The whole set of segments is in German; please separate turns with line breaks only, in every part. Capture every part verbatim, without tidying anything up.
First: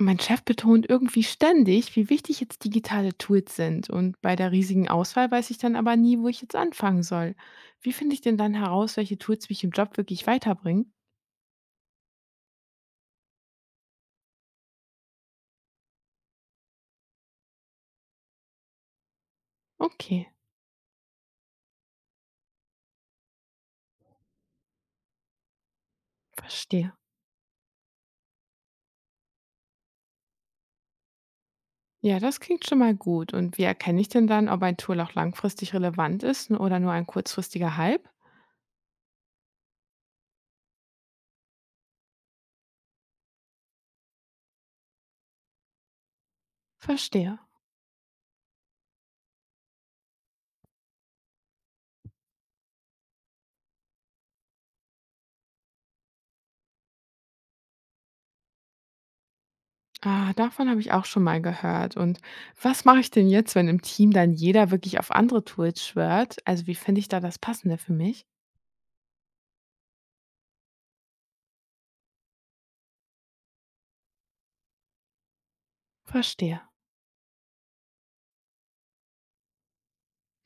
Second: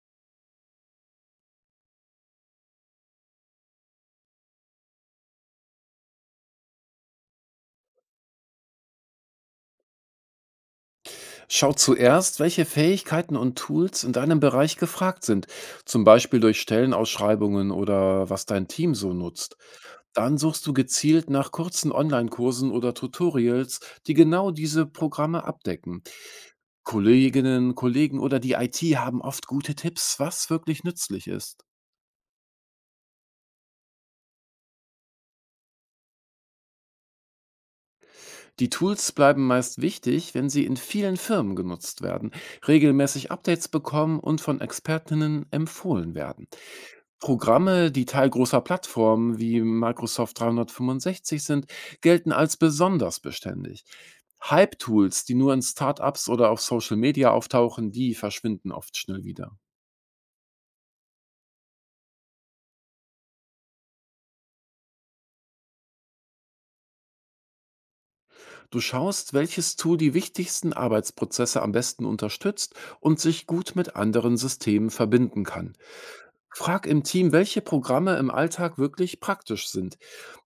Mein Chef betont irgendwie ständig, wie wichtig jetzt digitale Tools sind. Und bei der riesigen Auswahl weiß ich dann aber nie, wo ich jetzt anfangen soll. Wie finde ich denn dann heraus, welche Tools mich im Job wirklich weiterbringen?
Schau zuerst, welche Fähigkeiten und Tools in deinem Bereich gefragt sind, zum Beispiel durch Stellenausschreibungen oder was dein Team so nutzt.
Okay,
Dann suchst du gezielt nach kurzen Online-Kursen oder Tutorials, die genau diese Programme abdecken.
verstehe.
Kolleginnen, Kollegen oder die I T haben oft gute Tipps, was wirklich nützlich ist.
Ja, das klingt schon mal gut. Und wie erkenne ich denn dann, ob ein Tool auch langfristig relevant ist n- oder nur ein kurzfristiger Hype?
Die Tools bleiben meist wichtig, wenn sie in vielen Firmen genutzt werden, regelmäßig Updates bekommen und von Expertinnen empfohlen werden.
Verstehe.
Programme, die Teil großer Plattformen wie Microsoft dreihundertfünfundsechzig sind, gelten als besonders beständig. Hype-Tools, die nur in Startups oder auf Social Media auftauchen, die verschwinden oft schnell wieder.
Ah, davon habe ich auch schon mal gehört. Und was mache ich denn jetzt, wenn im Team dann jeder wirklich auf andere Tools schwört? Also wie finde ich da das Passende für mich?
Du schaust, welches Tool die wichtigsten Arbeitsprozesse am besten unterstützt und sich gut mit anderen Systemen verbinden kann.
Verstehe.
Frag im Team, welche Programme im Alltag wirklich praktisch sind.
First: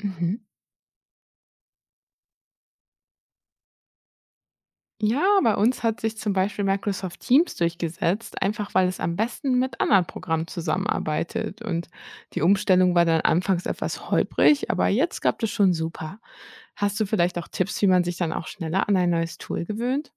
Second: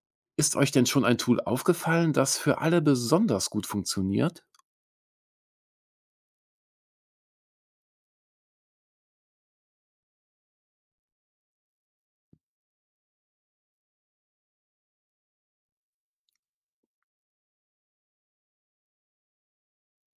Mhm.
Ist euch denn schon ein Tool aufgefallen, das für alle besonders gut funktioniert?
Ja, bei uns hat sich zum Beispiel Microsoft Teams durchgesetzt, einfach weil es am besten mit anderen Programmen zusammenarbeitet. Und die Umstellung war dann anfangs etwas holprig, aber jetzt gab es schon super. Hast du vielleicht auch Tipps, wie man sich dann auch schneller an ein neues Tool gewöhnt?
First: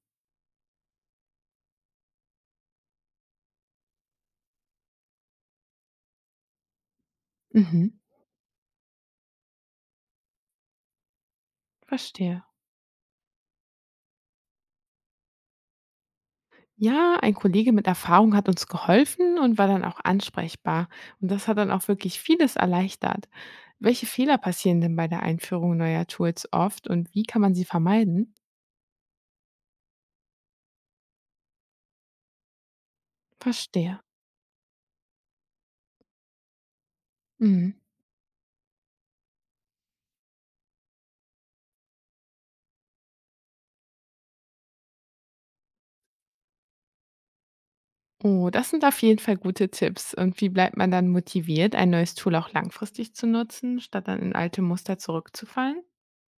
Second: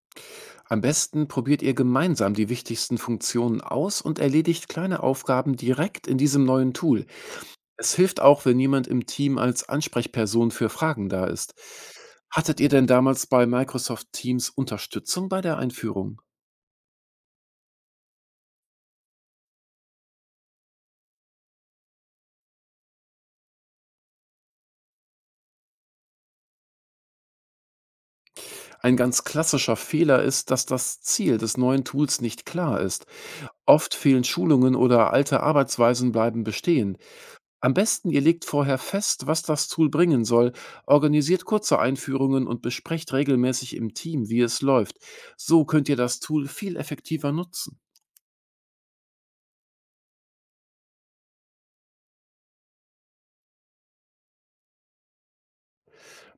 Am besten probiert ihr gemeinsam die wichtigsten Funktionen aus und erledigt kleine Aufgaben direkt in diesem neuen Tool.
Mhm,
Es hilft auch, wenn jemand im Team als Ansprechperson für Fragen da ist.
verstehe.
Hattet ihr denn damals bei Microsoft Teams Unterstützung bei der Einführung?
Ja, ein Kollege mit Erfahrung hat uns geholfen und war dann auch ansprechbar. Und das hat dann auch wirklich vieles erleichtert. Welche Fehler passieren denn bei der Einführung neuer Tools oft und wie kann man sie vermeiden?
Ein ganz klassischer Fehler ist, dass das Ziel des neuen Tools nicht klar ist. Oft
Verstehe.
fehlen Schulungen oder alte Arbeitsweisen bleiben bestehen.
Mhm.
Am besten, ihr legt vorher fest, was das Tool bringen soll, organisiert kurze Einführungen und besprecht regelmäßig im Team, wie es läuft. So könnt ihr das Tool viel effektiver nutzen.
Oh, das sind auf jeden Fall gute Tipps. Und wie bleibt man dann motiviert, ein neues Tool auch langfristig zu nutzen, statt dann in alte Muster zurückzufallen?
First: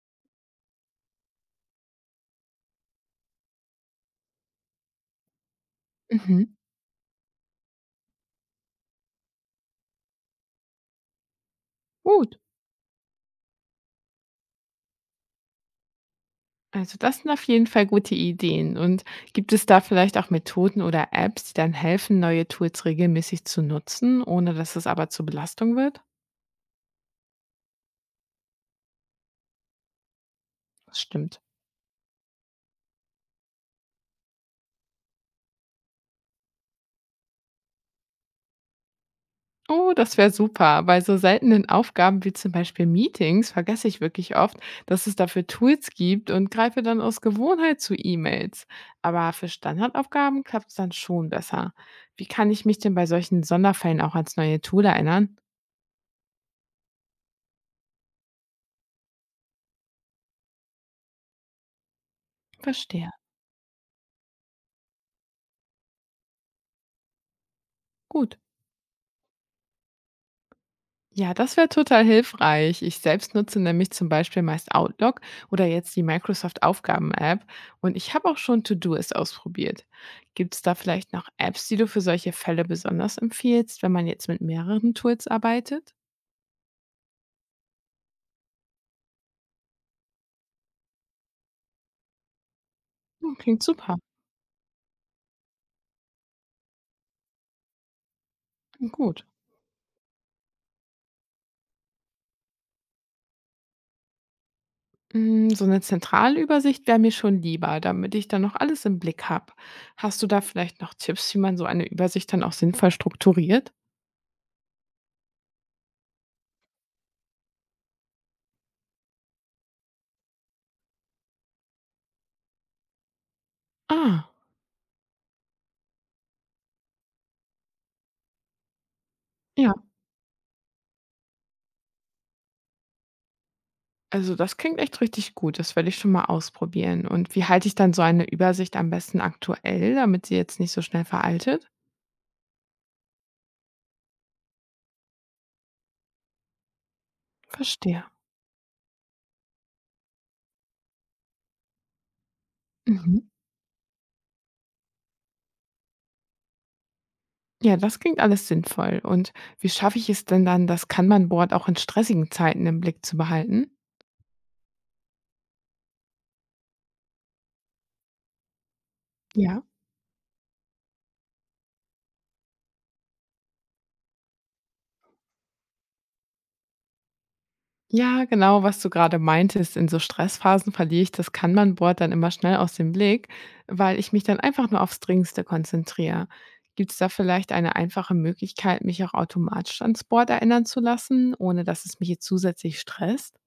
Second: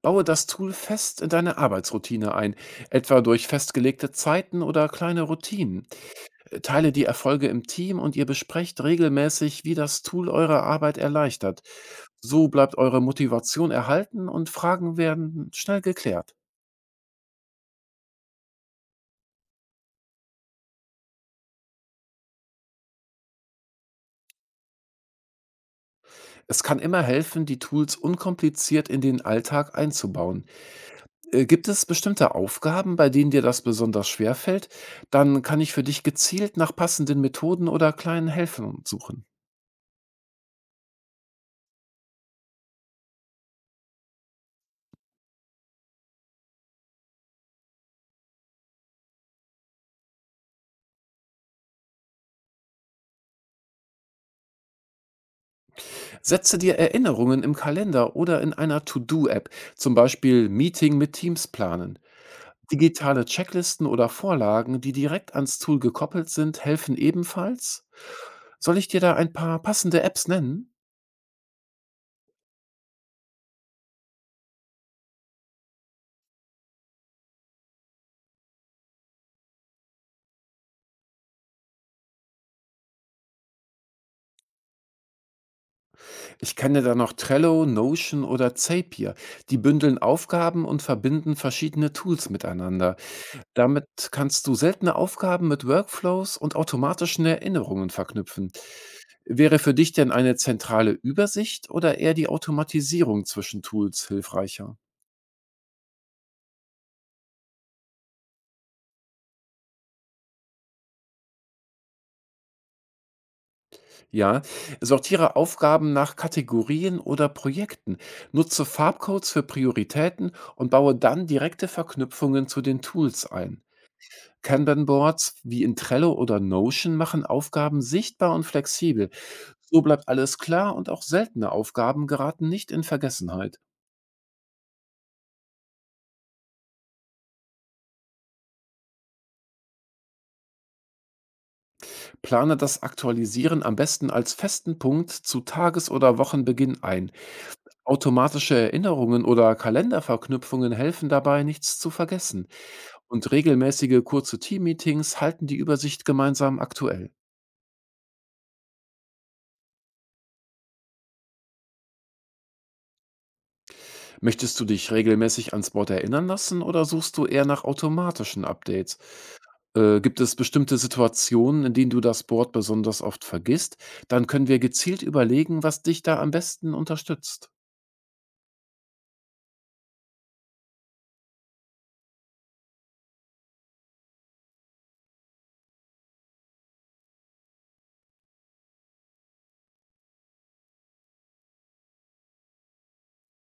Baue das Tool fest in deine Arbeitsroutine ein, etwa durch festgelegte Zeiten oder kleine Routinen.
Mhm.
Äh, Teile die Erfolge im Team und ihr besprecht regelmäßig, wie das Tool eure Arbeit erleichtert.
Gut.
So bleibt eure Motivation erhalten und Fragen werden schnell geklärt.
Also das sind auf jeden Fall gute Ideen. Und gibt es da vielleicht auch Methoden oder Apps, die dann helfen, neue Tools regelmäßig zu nutzen, ohne dass es aber zur Belastung wird?
Es kann immer helfen, die Tools unkompliziert in den Alltag einzubauen.
Das stimmt.
Äh, Gibt es bestimmte Aufgaben, bei denen dir das besonders schwer fällt? Dann kann ich für dich gezielt nach passenden Methoden oder kleinen Helfern suchen.
Oh, das wäre super. Bei so seltenen Aufgaben wie zum Beispiel Meetings vergesse ich wirklich oft, dass es dafür Tools gibt und greife dann aus Gewohnheit zu E-Mails. Aber für Standardaufgaben klappt es dann schon besser. Wie kann ich mich denn bei solchen Sonderfällen auch ans neue Tool erinnern?
Setze dir Erinnerungen im Kalender oder in einer To-Do-App, zum Beispiel Meeting mit Teams planen.
Verstehe.
Digitale Checklisten oder Vorlagen, die direkt ans Tool gekoppelt sind, helfen ebenfalls.
Gut.
Soll ich dir da ein paar passende Apps nennen?
Ja, das wäre total hilfreich. Ich selbst nutze nämlich zum Beispiel meist Outlook oder jetzt die Microsoft Aufgaben-App und ich habe auch schon To-Do-Ist ausprobiert. Gibt es da vielleicht noch Apps, die du für solche Fälle besonders empfiehlst, wenn man jetzt mit mehreren Tools arbeitet?
Ich kenne da noch Trello, Notion oder Zapier. Die bündeln Aufgaben und verbinden verschiedene Tools miteinander.
Hm, klingt
Damit
super.
kannst du seltene Aufgaben mit Workflows und automatischen Erinnerungen verknüpfen.
Klingt gut.
Wäre für dich denn eine zentrale Übersicht oder eher die Automatisierung zwischen Tools hilfreicher?
Mm, so eine Zentralübersicht wäre mir schon lieber, damit ich dann noch alles im Blick habe. Hast du da vielleicht noch Tipps, wie man so eine Übersicht dann auch sinnvoll strukturiert?
Ja, sortiere Aufgaben nach Kategorien oder Projekten, nutze Farbcodes für Prioritäten und baue dann direkte Verknüpfungen zu den Tools ein.
Ah,
Kanban-Boards wie in Trello oder Notion machen Aufgaben sichtbar und flexibel.
ja.
So bleibt alles klar und auch seltene Aufgaben geraten nicht in Vergessenheit.
Also, das klingt echt richtig gut. Das werde ich schon mal ausprobieren. Und wie halte ich dann so eine Übersicht am besten aktuell, damit sie jetzt nicht so schnell veraltet?
Plane das Aktualisieren am besten als festen Punkt zu Tages- oder Wochenbeginn ein.
Verstehe.
Automatische Erinnerungen oder Kalenderverknüpfungen helfen dabei, nichts zu vergessen.
Mhm.
Und regelmäßige kurze Team-Meetings halten die Übersicht gemeinsam aktuell.
Ja, das klingt alles sinnvoll. Und wie schaffe ich es denn dann, das Kanban-Board auch in stressigen Zeiten im Blick zu behalten?
Möchtest du dich regelmäßig ans Board erinnern lassen oder suchst du eher nach automatischen Updates?
Ja.
Äh, gibt es bestimmte Situationen, in denen du das Board besonders oft vergisst? Dann können wir gezielt überlegen, was dich da am besten unterstützt.
Ja, genau, was du gerade meintest, in so Stressphasen verliere ich das Kanban-Board dann immer schnell aus dem Blick, weil ich mich dann einfach nur aufs Dringendste konzentriere. Gibt es da vielleicht eine einfache Möglichkeit, mich auch automatisch ans Board erinnern zu lassen, ohne dass es mich jetzt zusätzlich stresst?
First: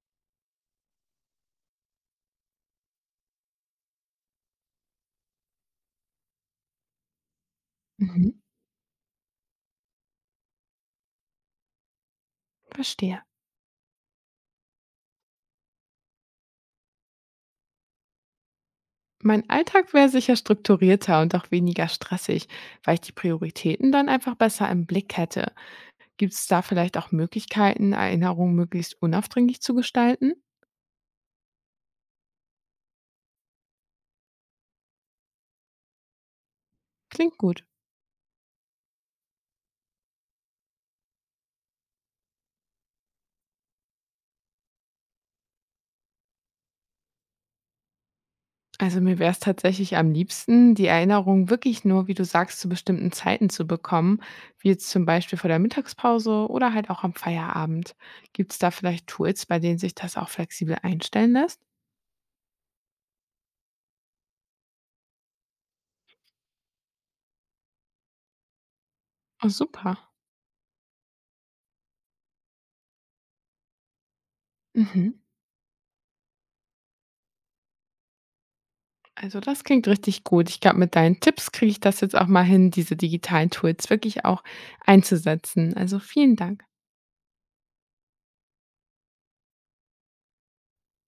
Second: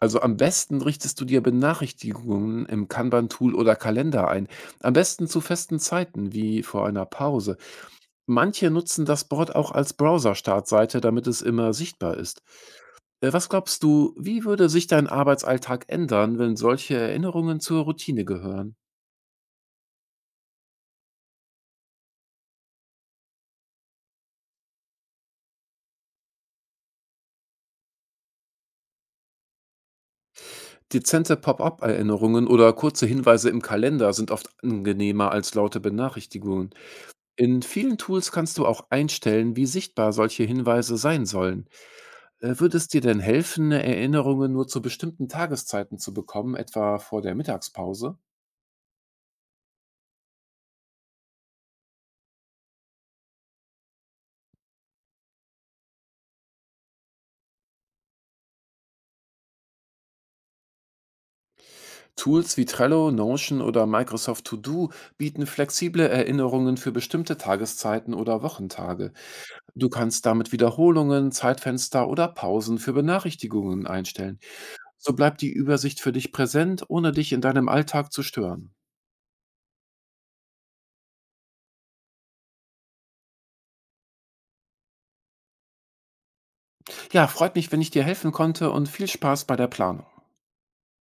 Also am besten richtest du dir Benachrichtigungen im Kanban-Tool oder Kalender ein. Am besten zu festen Zeiten, wie vor einer Pause.
Mhm,
Manche nutzen das Board auch als Browser-Startseite, damit es immer sichtbar ist.
verstehe.
Äh, was glaubst du, wie würde sich dein Arbeitsalltag ändern, wenn solche Erinnerungen zur Routine gehören?
Mein Alltag wäre sicher strukturierter und auch weniger stressig, weil ich die Prioritäten dann einfach besser im Blick hätte. Gibt es da vielleicht auch Möglichkeiten, Erinnerungen möglichst unaufdringlich zu gestalten?
Dezente Pop-up-Erinnerungen oder kurze Hinweise im Kalender sind oft angenehmer als laute Benachrichtigungen.
Klingt
In
gut.
vielen Tools kannst du auch einstellen, wie sichtbar solche Hinweise sein sollen. Äh, würde es dir denn helfen, Erinnerungen nur zu bestimmten Tageszeiten zu bekommen, etwa vor der Mittagspause?
Also mir wäre es tatsächlich am liebsten, die Erinnerung wirklich nur, wie du sagst, zu bestimmten Zeiten zu bekommen, wie jetzt zum Beispiel vor der Mittagspause oder halt auch am Feierabend. Gibt es da vielleicht Tools, bei denen sich das auch flexibel einstellen lässt?
Tools wie Trello, Notion oder Microsoft To Do bieten flexible Erinnerungen für bestimmte Tageszeiten oder Wochentage.
Oh,
Du
super.
kannst damit Wiederholungen, Zeitfenster oder Pausen für Benachrichtigungen einstellen. So
Mhm.
bleibt die Übersicht für dich präsent, ohne dich in deinem Alltag zu stören.
Also das klingt richtig gut. Ich glaube, mit deinen Tipps kriege ich das jetzt auch mal hin, diese digitalen Tools wirklich auch einzusetzen. Also vielen Dank.
Ja, freut mich, wenn ich dir helfen konnte und viel Spaß bei der Planung.